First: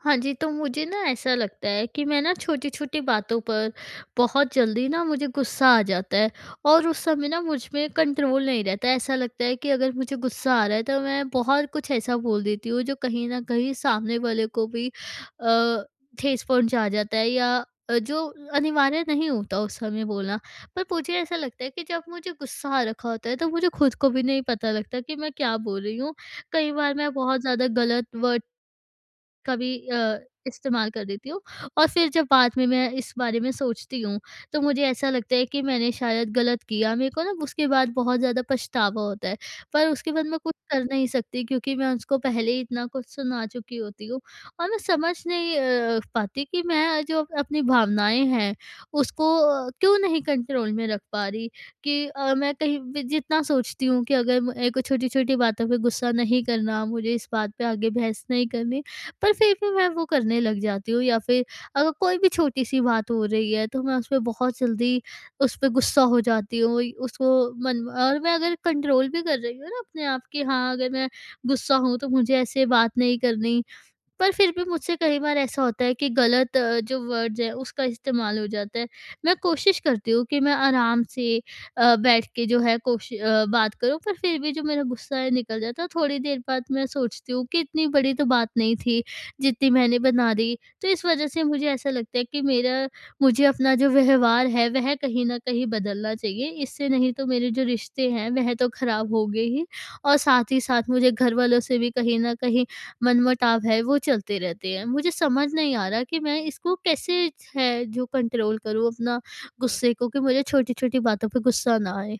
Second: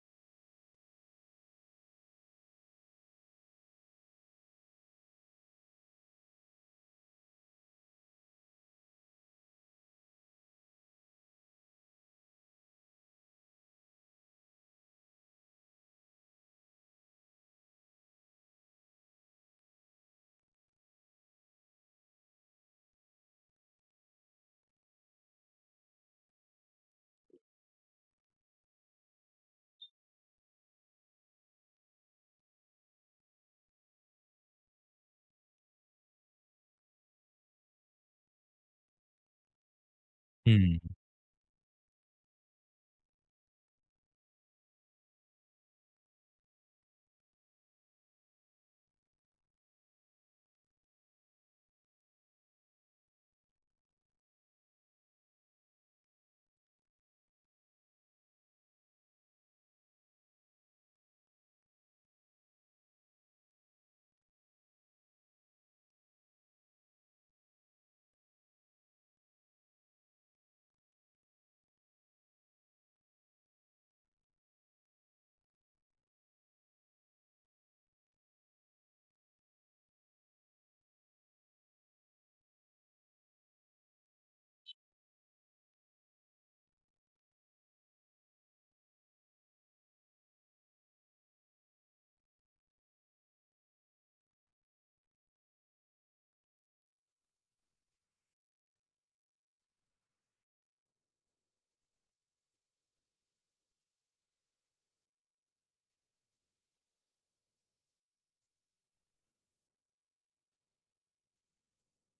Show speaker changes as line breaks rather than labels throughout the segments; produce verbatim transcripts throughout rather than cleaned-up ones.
हाँ जी, तो मुझे ना ऐसा लगता है कि मैं ना छोटी-छोटी बातों पर बहुत जल्दी ना मुझे गुस्सा आ जाता है और उस समय ना मुझ में कंट्रोल नहीं रहता। ऐसा लगता है कि अगर मुझे गुस्सा आ रहा है तो मैं बहुत कुछ ऐसा बोल देती हूँ जो कहीं न कहीं सामने वाले को भी अ, ठेस पहुँचा जाता है या अ, जो अनिवार्य नहीं होता उस समय बोलना। पर मुझे ऐसा लगता है कि जब मुझे गुस्सा आ रखा होता है तो मुझे खुद को भी नहीं पता लगता कि मैं क्या बोल रही हूँ। कई बार मैं बहुत ज़्यादा गलत वर्ड कभी अ, इस्तेमाल कर देती हूँ और फिर जब बाद में मैं इस बारे में सोचती हूँ, तो मुझे ऐसा लगता है कि मैंने शायद गलत किया। मेरे को ना उसके बाद बहुत ज़्यादा पछतावा होता है, पर उसके बाद मैं कुछ कर
हुँ।
नहीं सकती क्योंकि मैं उसको पहले ही इतना कुछ सुना चुकी होती हूँ और मैं समझ नहीं अ, पाती कि मैं जो अप- अपनी भावनाएँ हैं, उसको अ, क्यों नहीं कंट्रोल में रख पा रही, कि अ, मैं कहीं भी जितना सोचती हूँ कि अगर मेरे को छोटी-छोटी बातों पे गुस्सा नहीं करना, मुझे इस बात पे आगे बहस नहीं करनी। पर फिर भी मैं वो करने लग जाती हूँ या फिर अगर कोई भी छोटी सी बात हो रही है तो मैं उस पे बहुत जल्दी उस पे गुस्सा हो जाती हूँ उसको मन, और मैं अगर कंट्रोल भी कर रही हूँ ना अपने आप कि हाँ अगर मैं गुस्सा हूँ तो मुझे ऐसे बात नहीं करनी, पर फिर भी मुझसे कई बार ऐसा होता है कि गलत अ, जो वर्ड्स है उसका इस्तेमाल हो जाता है। मैं कोशिश करती हूँ कि मैं आराम से अ, बैठ के जो है कोशि अ, बात करूँ, पर फिर भी जो मेरा गुस्सा है निकल जाता है। थोड़ी देर बाद मैं सोचती हूँ कि इतनी बड़ी तो बात नहीं थी, जितनी मैंने बना दी। तो इस वज़ह से मुझे ऐसा लगता है कि मेरा, मुझे अपना जो व्यवहार है वह कहीं न कहीं बदलना चाहिए। इससे नहीं तो मेरे जो रिश्ते हैं वह तो खराब होंगे ही, और साथ ही साथ मुझे घर वालों से भी कहीं न कहीं मनमुटाव है, वो चलते रहते हैं। मुझे समझ नहीं आ रहा कि मैं इसको कैसे है जो कंट्रोल करूँ अपना गुस्से को, कि मुझे छोटी-छोटी बातों पे गुस्सा ना आए।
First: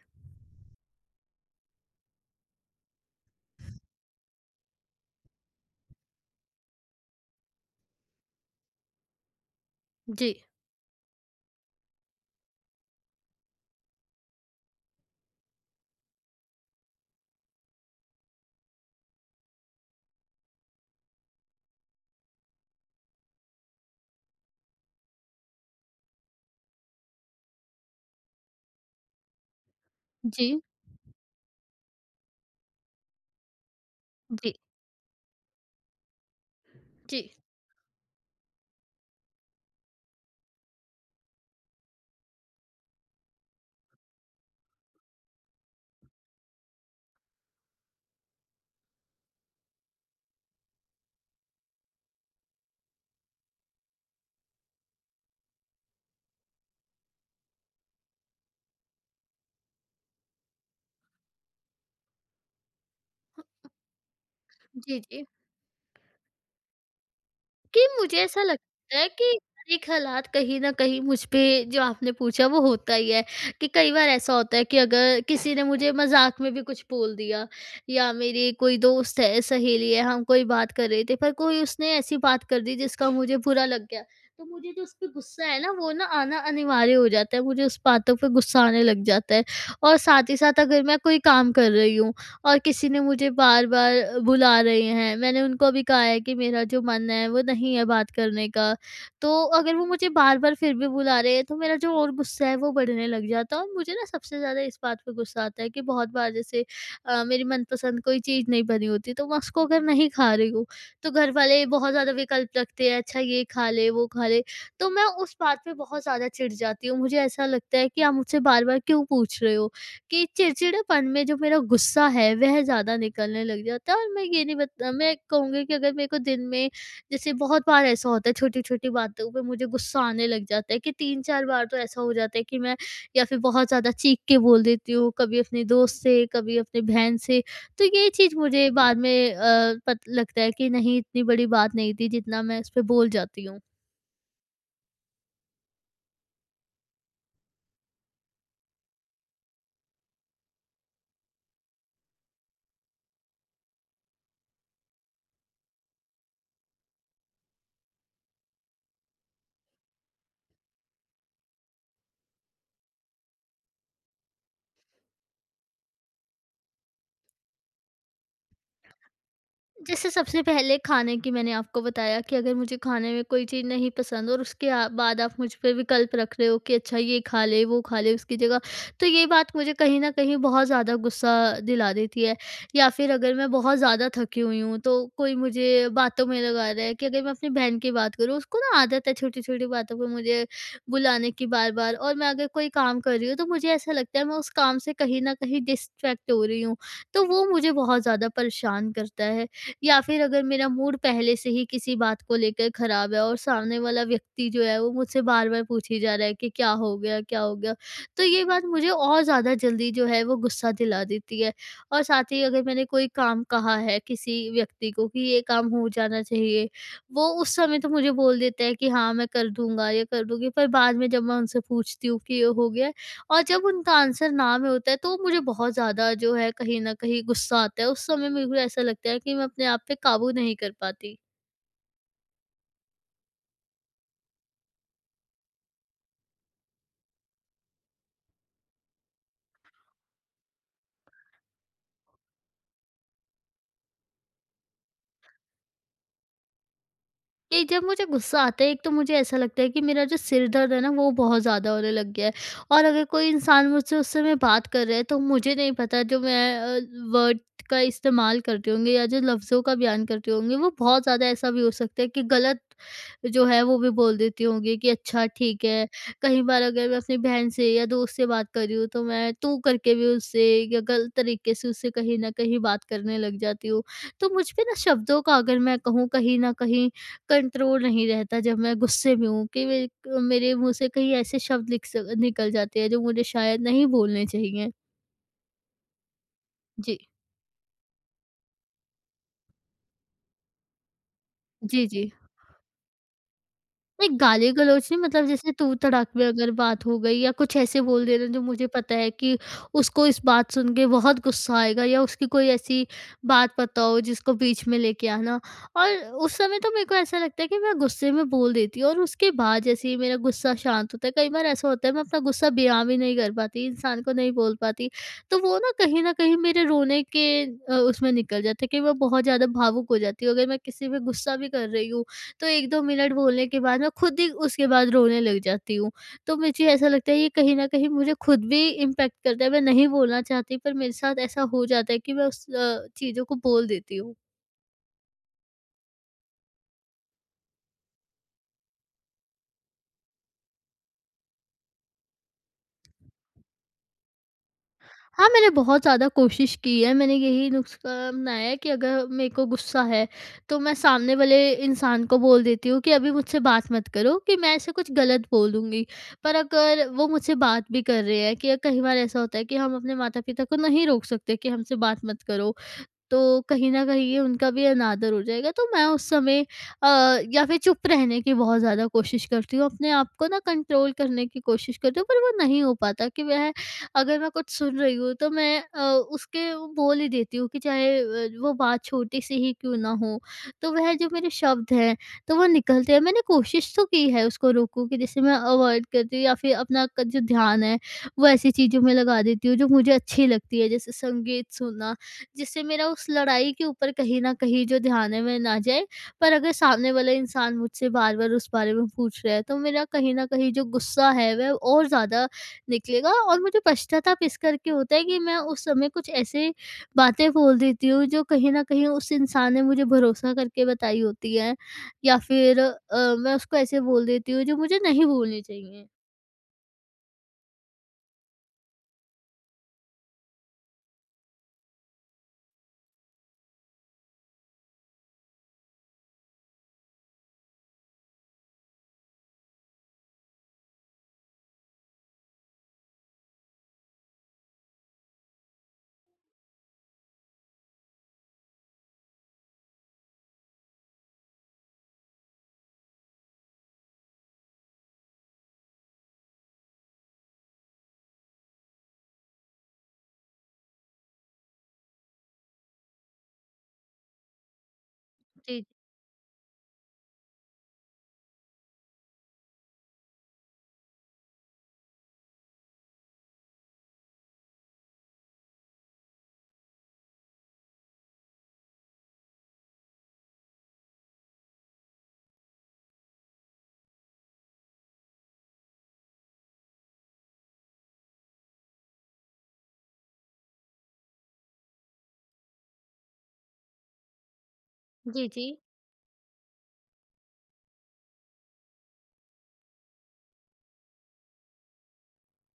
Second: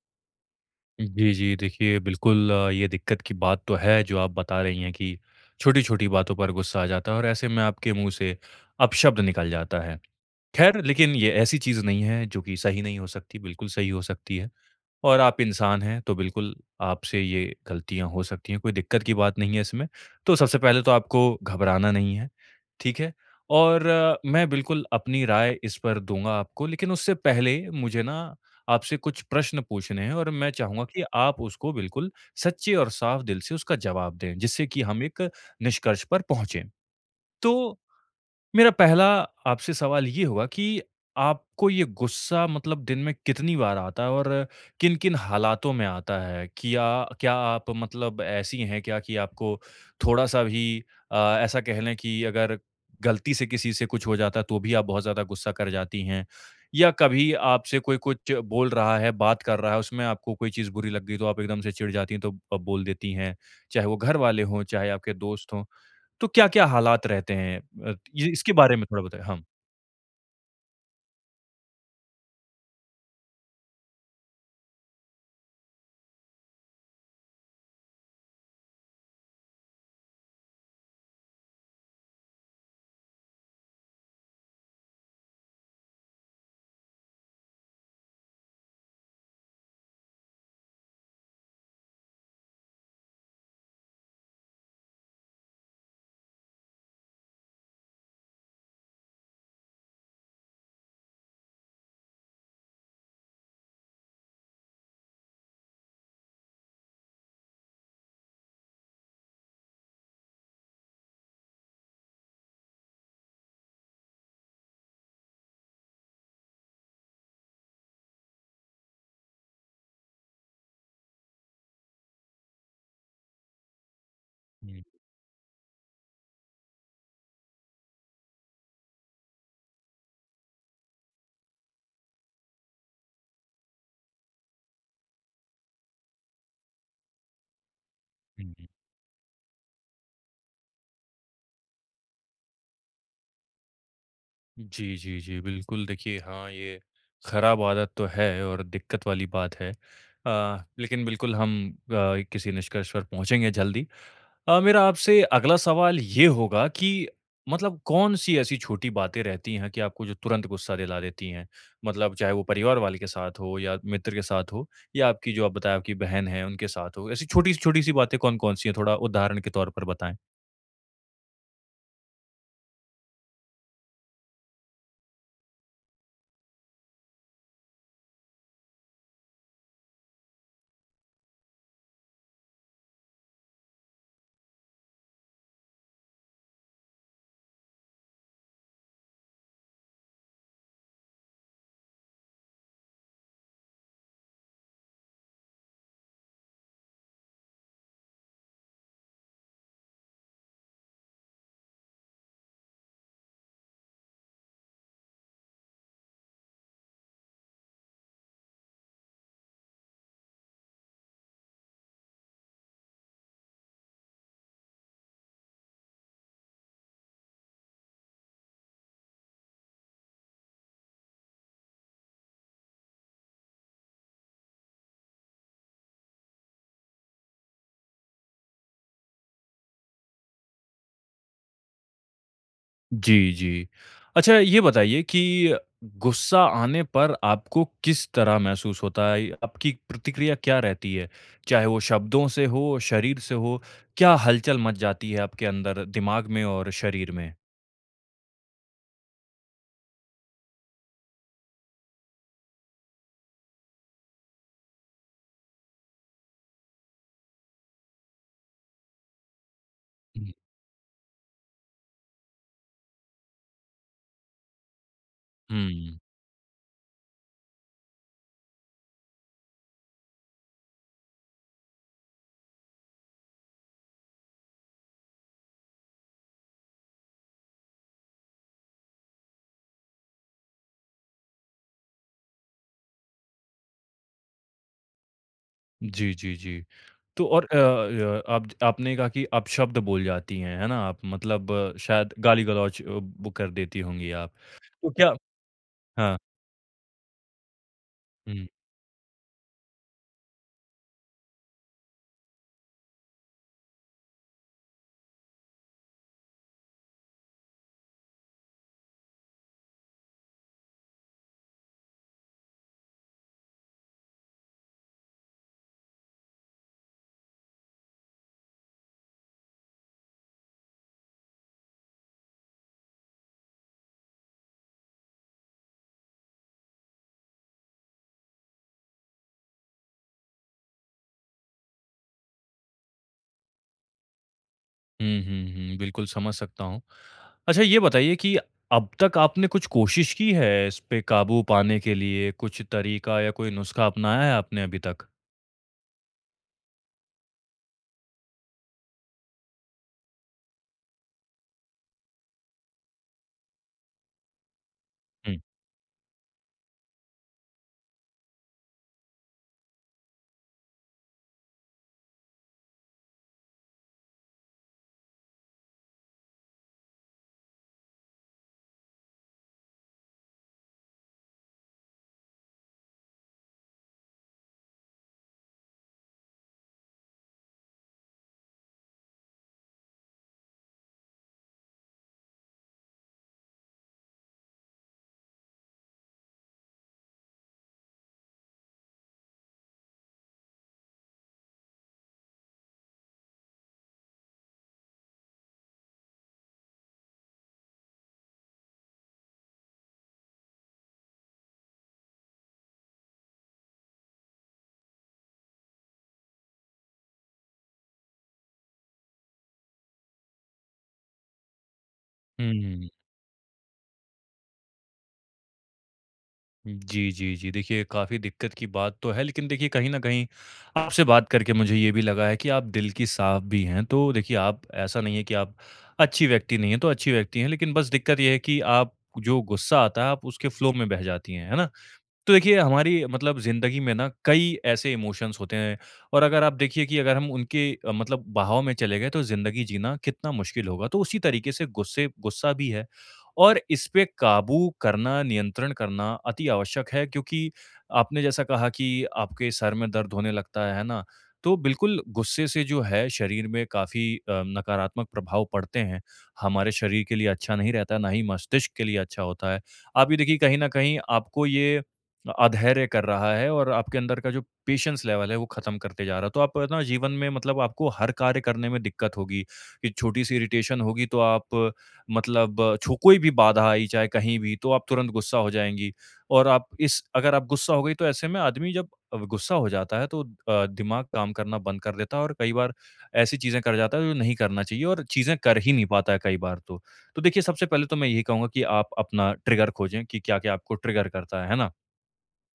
जी, जी। देखिए बिल्कुल अ, ये दिक्कत की बात तो है जो आप बता रही हैं कि छोटी-छोटी बातों पर गुस्सा आ जाता है और ऐसे में आपके मुँह से अपशब्द निकल जाता है।
जी।
ख़ैर लेकिन ये ऐसी चीज़ नहीं है जो कि सही नहीं हो सकती, बिल्कुल सही हो सकती है। और आप इंसान हैं, तो बिल्कुल आपसे ये गलतियाँ हो सकती हैं, कोई दिक्कत की बात नहीं है इसमें। तो सबसे पहले तो आपको घबराना नहीं है, ठीक है? और अ, मैं बिल्कुल अपनी राय इस पर दूँगा आपको, लेकिन उससे पहले मुझे ना आपसे कुछ प्रश्न पूछने हैं और मैं
जी,
चाहूँगा कि आप उसको बिल्कुल सच्चे और साफ दिल से उसका जवाब दें,
जी,
जिससे कि हम एक निष्कर्ष पर पहुँचे।
जी,
तो मेरा पहला आपसे सवाल ये होगा कि आपको ये गुस्सा मतलब दिन में कितनी बार आता है और किन-किन हालातों में आता है? क्या क्या आप मतलब ऐसी हैं क्या कि आपको थोड़ा-सा भी अ, ऐसा कह लें कि अगर गलती से किसी से कुछ हो जाता है तो भी आप बहुत ज़्यादा गुस्सा कर जाती हैं? या कभी आपसे कोई कुछ बोल रहा है, बात कर रहा है, उसमें आपको कोई चीज़ बुरी लग गई तो आप एकदम से चिढ़ जाती हैं तो अ, बोल देती हैं? चाहे वो घरवाले हों, चाहे
जी,
आपके
जी।
दोस्त हों। तो क्या-क्या हालात रहते हैं?
कि
अ,
मुझे
ये
ऐसा
इसके बारे में
लगता
थोड़ा
है
बताएँ?
कि
हाँ।
हर एक हालात कहीं न कहीं मुझ पे जो आपने पूछा वो होता ही है, कि कई बार ऐसा होता है कि अगर किसी ने मुझे मज़ाक में भी कुछ बोल दिया, या मेरी कोई दोस्त है, सहेली है, हम कोई बात कर रहे थे पर कोई उसने ऐसी बात कर दी जिसका मुझे बुरा लग गया, तो मुझे जो उस पे गुस्सा है ना वो ना आना अनिवार्य हो जाता है, मुझे उस बातों पे गुस्सा आने लग जाता है। और साथ ही साथ अगर मैं कोई काम कर रही हूँ और किसी ने मुझे बार-बार बुला रहे हैं। मैंने उनको भी कहा है कि मेरा जो मन है वो नहीं है बात करने का। तो अगर वो मुझे बार-बार फिर भी बुला रहे हैं तो मेरा जो और गुस्सा है वो बढ़ने लग जाता है, और मुझे ना सबसे ज़्यादा इस बात पे गुस्सा आता है कि बहुत बार जैसे अ, मेरी मनपसंद कोई चीज़ नहीं बनी होती तो मैं उसको अगर नहीं खा रही हूँ, तो घर वाले बहुत ज़्यादा विकल्प रखते हैं, अच्छा ये खा ले, वो खा ले। तो मैं उस बात पे बहुत ज़्यादा चिढ़ जाती हूँ। मुझे ऐसा लगता है कि आप मुझसे बार-बार क्यों पूछ रहे हो? कि चिड़चिड़ेपन में जो मेरा गुस्सा है वह ज़्यादा निकलने लग जाता है, और मैं ये नहीं
हुँ,
बता, मैं कहूँगी कि अगर मेरे को दिन में जैसे बहुत बार ऐसा होता है छोटी-छोटी बातों पे मुझे गुस्सा आने लग जाता है, कि तीन चार बार तो ऐसा हो जाता है कि मैं या फिर बहुत ज़्यादा चीख के बोल देती हूँ, कभी अपने दोस्त से, कभी अपनी बहन से। तो ये चीज़
हुँ, हुँ।
मुझे बाद में अ, पत लगता है कि नहीं इतनी बड़ी बात नहीं थी जितना मैं इस पे बोल जाती हूँ।
जी, जी, जी, बिल्कुल देखिए हाँ, ये खराब आदत तो है और दिक्कत वाली बात है। अ, लेकिन बिल्कुल हम अ, किसी निष्कर्ष पर पहुँचेंगे जल्दी। अ, मेरा आपसे अगला सवाल ये होगा कि मतलब कौन-सी ऐसी छोटी बातें रहती हैं कि आपको जो तुरंत गुस्सा दिला देती हैं? मतलब चाहे वो परिवार वाले के साथ हो या मित्र के साथ हो या आपकी जो आप बताएँ आपकी बहन है, उनके साथ हो। ऐसी छोटी-सी छोटी-सी बातें कौन-कौन सी हैं? थोड़ा उदाहरण के तौर पर
जैसे
बताएँ।
सबसे पहले खाने की मैंने आपको बताया कि अगर मुझे खाने में कोई चीज़ नहीं पसंद और उसके आ- बाद आप मुझ पे विकल्प रख रहे हो कि अच्छा ये खा ले वो खा ले उसकी जगह, तो ये बात मुझे कहीं ना कहीं बहुत ज़्यादा गुस्सा दिला देती है। या फिर अगर मैं बहुत ज़्यादा थकी हुई हूँ तो कोई मुझे बातों में लगा रहा है, कि अगर मैं अपनी बहन की बात करूँ, उसको ना आदत है छोटी छोटी बातों पर मुझे बुलाने की बार बार, और मैं अगर कोई काम कर रही हूँ तो मुझे ऐसा लगता है मैं उस काम से कहीं ना कहीं डिस्ट्रैक्ट हो रही हूँ, तो वो मुझे बहुत ज़्यादा परेशान करता है। या फिर अगर मेरा मूड पहले से ही किसी बात को लेकर ख़राब है और सामने वाला व्यक्ति जो है वो मुझसे बार-बार पूछे जा रहा है कि क्या हो गया, क्या हो गया? तो ये बात मुझे और ज़्यादा जल्दी जो है वो गुस्सा दिला देती है। और साथ ही अगर मैंने कोई काम कहा है किसी व्यक्ति को कि ये काम हो जाना चाहिए, वो उस समय तो मुझे बोल देता है कि हाँ, मैं कर दूँगा या कर दूँगी, पर बाद में जब मैं उनसे पूछती हूँ कि ये हो गया है? और जब उनका आंसर ना में होता है तो मुझे बहुत ज़्यादा जो है कहीं न कहीं गुस्सा आता है। उस समय मेरे को ऐसा लगता है कि मैं अपने आप पे काबू नहीं कर पाती।
जी, जी। अच्छा ये बताइए कि गुस्सा आने पर आपको किस तरह महसूस होता है? आपकी प्रतिक्रिया क्या रहती है? चाहे वो शब्दों से हो, शरीर से हो, क्या हलचल मच जाती है आपके अंदर दिमाग में और शरीर में?
कि जब मुझे गुस्सा आता है, एक तो मुझे ऐसा लगता है कि मेरा जो सिर दर्द है ना वो बहुत ज़्यादा होने लग गया है, और अगर कोई इंसान मुझसे उस समय बात कर रहा है तो मुझे नहीं पता जो मैं वर्ड का इस्तेमाल करती होंगी या जो लफ्ज़ों का बयान करती
हुँ।
होंगी, वो बहुत ज़्यादा ऐसा भी हो सकता है कि गलत जो है वो भी बोल देती होंगी कि अच्छा ठीक है।
हुँ।
कई बार अगर मैं अपनी बहन से या दोस्त से बात कर रही हूँ, तो मैं तू करके भी उससे या गलत तरीके से उससे कहीं ना कहीं बात करने लग जाती हूँ। तो मुझ पे ना शब्दों का, अगर मैं कहूँ, कहीं ना कहीं कंट्रोल नहीं रहता जब मैं गुस्से में हूँ, कि मेरे क मेरे मुँह से कहीं ऐसे शब्द निक स निकल जाते हैं जो मुझे शायद नहीं बोलने चाहिए।
जी, जी, जी।
जी।
तो और अ अ, आप आपने कहा कि आप शब्द बोल जाती हैं, है ना? आप मतलब अ,
जी, जी।
शायद गाली-गलौच अ, वो कर देती
नहीं,
होंगी आप।
गाली-गलौच
तो
नहीं,
क्या
मतलब जैसे तू-तड़ाक
हाँ।
में अगर बात हो गई या कुछ ऐसे बोल देना जो
हुँ।
मुझे पता है कि उसको इस बात सुन के बहुत गुस्सा आएगा, या उसकी कोई ऐसी बात पता हो जिसको बीच में लेके आना। और उस समय तो मेरे को ऐसा लगता है कि मैं गुस्से में बोल देती हूँ, और उसके बाद जैसे ही मेरा गुस्सा शांत होता है, कई बार ऐसा होता है मैं अपना गुस्सा बयान भी नहीं कर पाती, इंसान को नहीं बोल पाती। तो वो ना कहीं न कहीं मेरे रोने के अ, उसमें निकल जाता है, कि मैं बहुत ज़्यादा भावुक हो जाती हूँ। अगर मैं किसी पे गुस्सा भी कर रही हूँ तो एक दो मिनट बोलने के बाद मैं खुद ही उसके बाद रोने लग जाती हूँ। तो मुझे ऐसा लगता है ये कहीं न कहीं मुझे खुद भी इम्पैक्ट करता है, मैं नहीं बोलना चाहती पर मेरे साथ ऐसा हो जाता है कि मैं उस अ, चीज़ों को बोल देती हूँ।
हुँ, हुँ, हुँ। बिल्कुल समझ सकता हूँ। अच्छा ये बताइए कि अब तक आपने कुछ कोशिश की है इस पे काबू पाने के लिए? कुछ तरीका या कोई नुस्खा अपनाया है आपने अभी तक?
हाँ, मैंने बहुत ज़्यादा कोशिश की है, मैंने यही नुस्ख़ा अपनाया है कि अगर मेरे को गुस्सा है, तो मैं सामने वाले इंसान को बोल देती हूँ कि अभी मुझसे बात मत करो कि मैं ऐसे कुछ गलत
हुँ।
बोलूँगी। पर अगर वो मुझसे बात भी कर रहे हैं, कि कई बार ऐसा होता है कि हम अपने माता-पिता को नहीं रोक सकते कि हमसे बात मत करो। तो कहीं न कहीं ये उनका भी अनादर हो जाएगा, तो मैं उस समय अ, या फिर चुप रहने की बहुत ज़्यादा कोशिश करती हूँ, अपने आप को ना कंट्रोल करने की कोशिश करती हूँ, पर वो नहीं हो पाता कि वह अगर मैं कुछ सुन रही हूँ, तो मैं अ, उसके वो बोल ही देती हूँ, कि चाहे अ, वो बात छोटी-सी ही क्यों ना हो, तो वह जो मेरे शब्द हैं, तो वो निकलते हैं। मैंने कोशिश तो की है उसको रोकूँ, कि जैसे मैं अवॉइड करती हूँ या फिर अपना क जो ध्यान है, वो ऐसी चीज़ों में लगा देती हूँ, जो मुझे अच्छी लगती है, जैसे संगीत सुनना, जिससे मेरा उस लड़ाई के ऊपर कहीं न कहीं जो ध्यान है, वह ना जाए। पर अगर सामने वाला इंसान मुझसे बार-बार उस बारे में पूछ रहा है, तो मेरा कहीं न कहीं जो गुस्सा है, वह और ज़्यादा निकलेगा, और मुझे पश्चाताप इस करके होता है कि मैं उस समय कुछ ऐसे बातें बोल देती हूँ, जो कहीं न कहीं उस इंसान ने मुझे भरोसा करके बताई होती हैं, या फिर
हुँ।
अ, मैं उसको ऐसे बोल देती हूँ, जो मुझे नहीं बोलनी चाहिए।
जी, जी, जी। देखिए काफ़ी दिक्कत की बात तो है लेकिन देखिए कहीं न कहीं आपसे बात करके मुझे ये भी लगा है कि आप दिल की साफ़ भी हैं। तो देखिए आप ऐसा नहीं है कि आप अच्छी व्यक्ति नहीं हैं, तो अच्छी व्यक्ति हैं लेकिन बस दिक्कत ये है कि आप जो गुस्सा आता है आप उसके फ़्लो में बह जाती हैं, है ना? तो देखिए हमारी मतलब ज़िंदगी में ना कई ऐसे इमोशंस होते हैं और अगर आप देखिए कि अगर हम उनके अ, मतलब बहाव में चले गए तो ज़िंदगी जीना कितना मुश्किल होगा। तो उसी तरीके से गुस्से गुस्सा भी है और इस पे काबू करना, नियंत्रण करना अति आवश्यक है क्योंकि आपने जैसा कहा कि आपके सर में दर्द होने लगता है, है ना? तो बिल्कुल गुस्से से जो है शरीर में काफ़ी अ, नकारात्मक प्रभाव
जी,
पड़ते हैं। हमारे शरीर के लिए अच्छा नहीं रहता, ना ही मस्तिष्क के लिए अच्छा होता है। आप ये देखिए कहीं न कहीं आपको ये अधैर्य कर रहा है और आपके अंदर का जो पेशेंस लेवल है वो खत्म करते जा रहा है तो आप ना जीवन में मतलब आपको हर कार्य करने में दिक्कत होगी कि छोटी सी इरिटेशन होगी तो आप मतलब छो कोई भी बाधा आई चाहे कहीं भी तो आप तुरंत गुस्सा हो जाएंगी और आप इस अगर आप गुस्सा हो गई तो ऐसे में आदमी जब गुस्सा हो जाता है तो अ, दिमाग काम करना बंद कर देता है और कई बार ऐसी चीजें कर जाता है जो नहीं करना चाहिए और
जी,
चीजें
जी।
कर ही नहीं पाता है कई बार तो। तो देखिए सबसे पहले तो मैं यही कहूंगा कि आप अपना ट्रिगर खोजें कि क्या क्या आपको ट्रिगर करता है है ना?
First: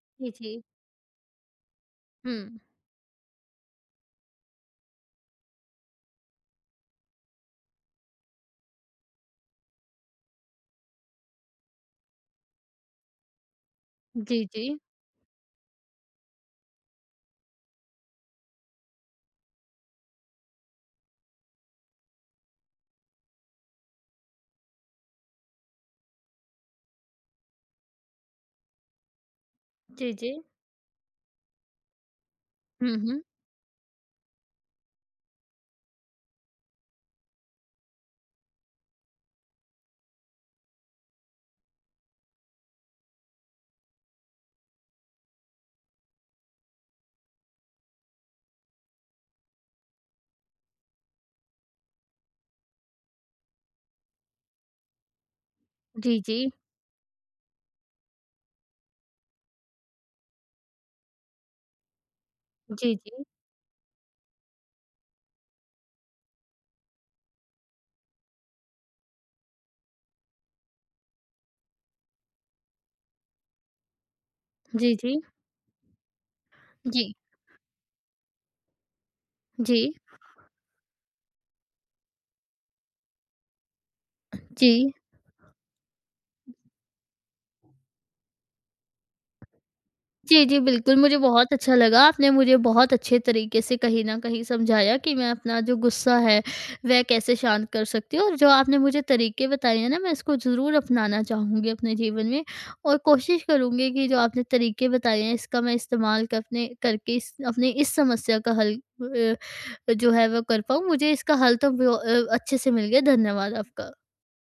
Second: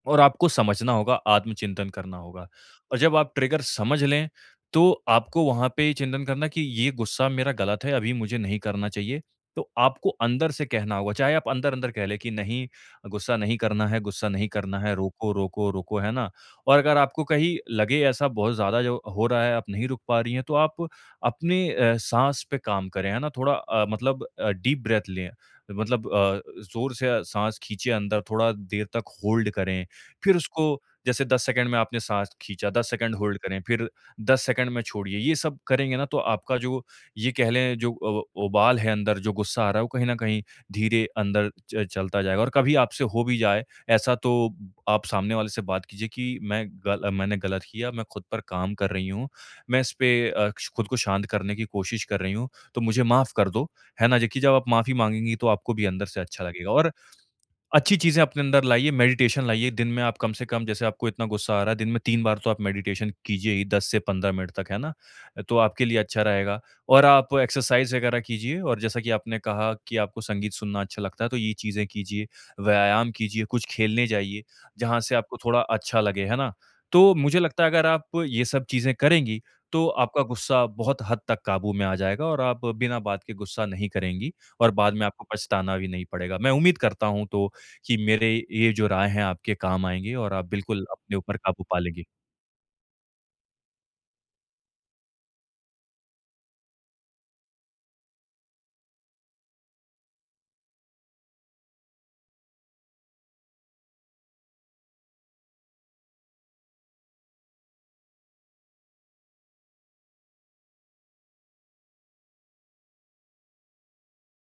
और
जी,
आपको
जी।
समझना होगा, आत्मचिंतन करना
हुँ।
होगा। और जब आप ट्रिगर समझ लें, तो आपको वहाँ पे चिंतन करना कि ये गुस्सा मेरा गलत है, अभी मुझे नहीं करना चाहिए। तो आपको अंदर से कहना होगा, चाहे आप अंदर-अंदर कह लें कि नहीं, गुस्सा नहीं करना है, गुस्सा
जी,
नहीं
जी।
करना है, रोको, रोको, रोको, है ना? और अगर आपको कहीं लगे ऐसा बहुत ज़्यादा जो हो रहा है, आप नहीं रुक पा रही हैं, तो आप अपने अ, साँस पे काम करें, है ना? थोड़ा अ, मतलब अ, डीप ब्रेथ लें, मतलब अ, ज़ोर से सांस खींचे अंदर, थोड़ा देर तक होल्ड करें।
जी, जी।
फिर उसको जैसे दस सेकंड में आपने साँस खींचा, दस
हुँ,
सेकंड
हुँ।
होल्ड करें, फिर दस सेकंड में छोड़िए। ये सब करेंगे ना तो आपका जो ये कह लें जो उ उबाल है अंदर, जो गुस्सा आ रहा है वो कहीं न कहीं धीरे अंदर च चलता जाएगा और कभी आपसे हो भी जाए ऐसा, तो आप सामने वाले से बात कीजिए कि मैं गल मैंने गलत किया, मैं खुद पर काम कर रही हूँ, मैं इस पे अ, खुद को शांत करने की कोशिश कर रही हूँ, तो मुझे माफ़ कर दो। है ना? देखिए जब आप माफ़ी माँगेंगी तो आपको भी अंदर
जी,
से अच्छा
जी।
लगेगा और अच्छी चीज़ें अपने अंदर लाइए, मेडिटेशन लाइए, दिन में आप कम से कम जैसे आपको इतना गुस्सा आ रहा है, दिन में तीन बार तो आप
जी,
मेडिटेशन
जी।
कीजिए ही दस से पंद्रह मिनट तक, है ना? तो आपके लिए अच्छा रहेगा और आप एक्सरसाइज़ वगैरह कीजिए और जैसा कि आपने कहा कि आपको संगीत सुनना अच्छा लगता है, तो ये चीज़ें कीजिए, व्यायाम कीजिए, कुछ खेलने जाइए,
जी,
जहाँ
जी।
से आपको थोड़ा अच्छा लगे, है ना?
जी,
तो मुझे लगता है अगर आप ये सब चीज़ें करेंगी,
जी,
तो आपका गुस्सा बहुत हद तक काबू में आ जाएगा और आप बिना बात के गुस्सा नहीं करेंगी
जी।
और बाद में आपको पछताना भी नहीं पड़ेगा। मैं उम्मीद करता हूँ तो कि मेरे ये जो राय हैं आपके काम आएँगी और
जी,
आप
जी,
बिल्कुल
बिल्कुल मुझे
अपने ऊपर
बहुत
काबू
अच्छा
पा
लगा,
लेंगी।
आपने मुझे बहुत अच्छे तरीके से कहीं न कहीं समझाया कि मैं अपना जो गुस्सा है, वह कैसे शांत कर सकती हूँ, और जो आपने मुझे तरीके बताए हैं ना, मैं इसको ज़रूर अपनाना चाहूँगी अपने जीवन में, और कोशिश करूँगी कि जो आपने तरीके बताए हैं, इसका मैं इस्तेमाल क अपने करके इस अपनी इस समस्या का हल अ, जो है वो कर पाऊँ। मुझे इसका हल तो ब अ, अच्छे से मिल गया, धन्यवाद आपका।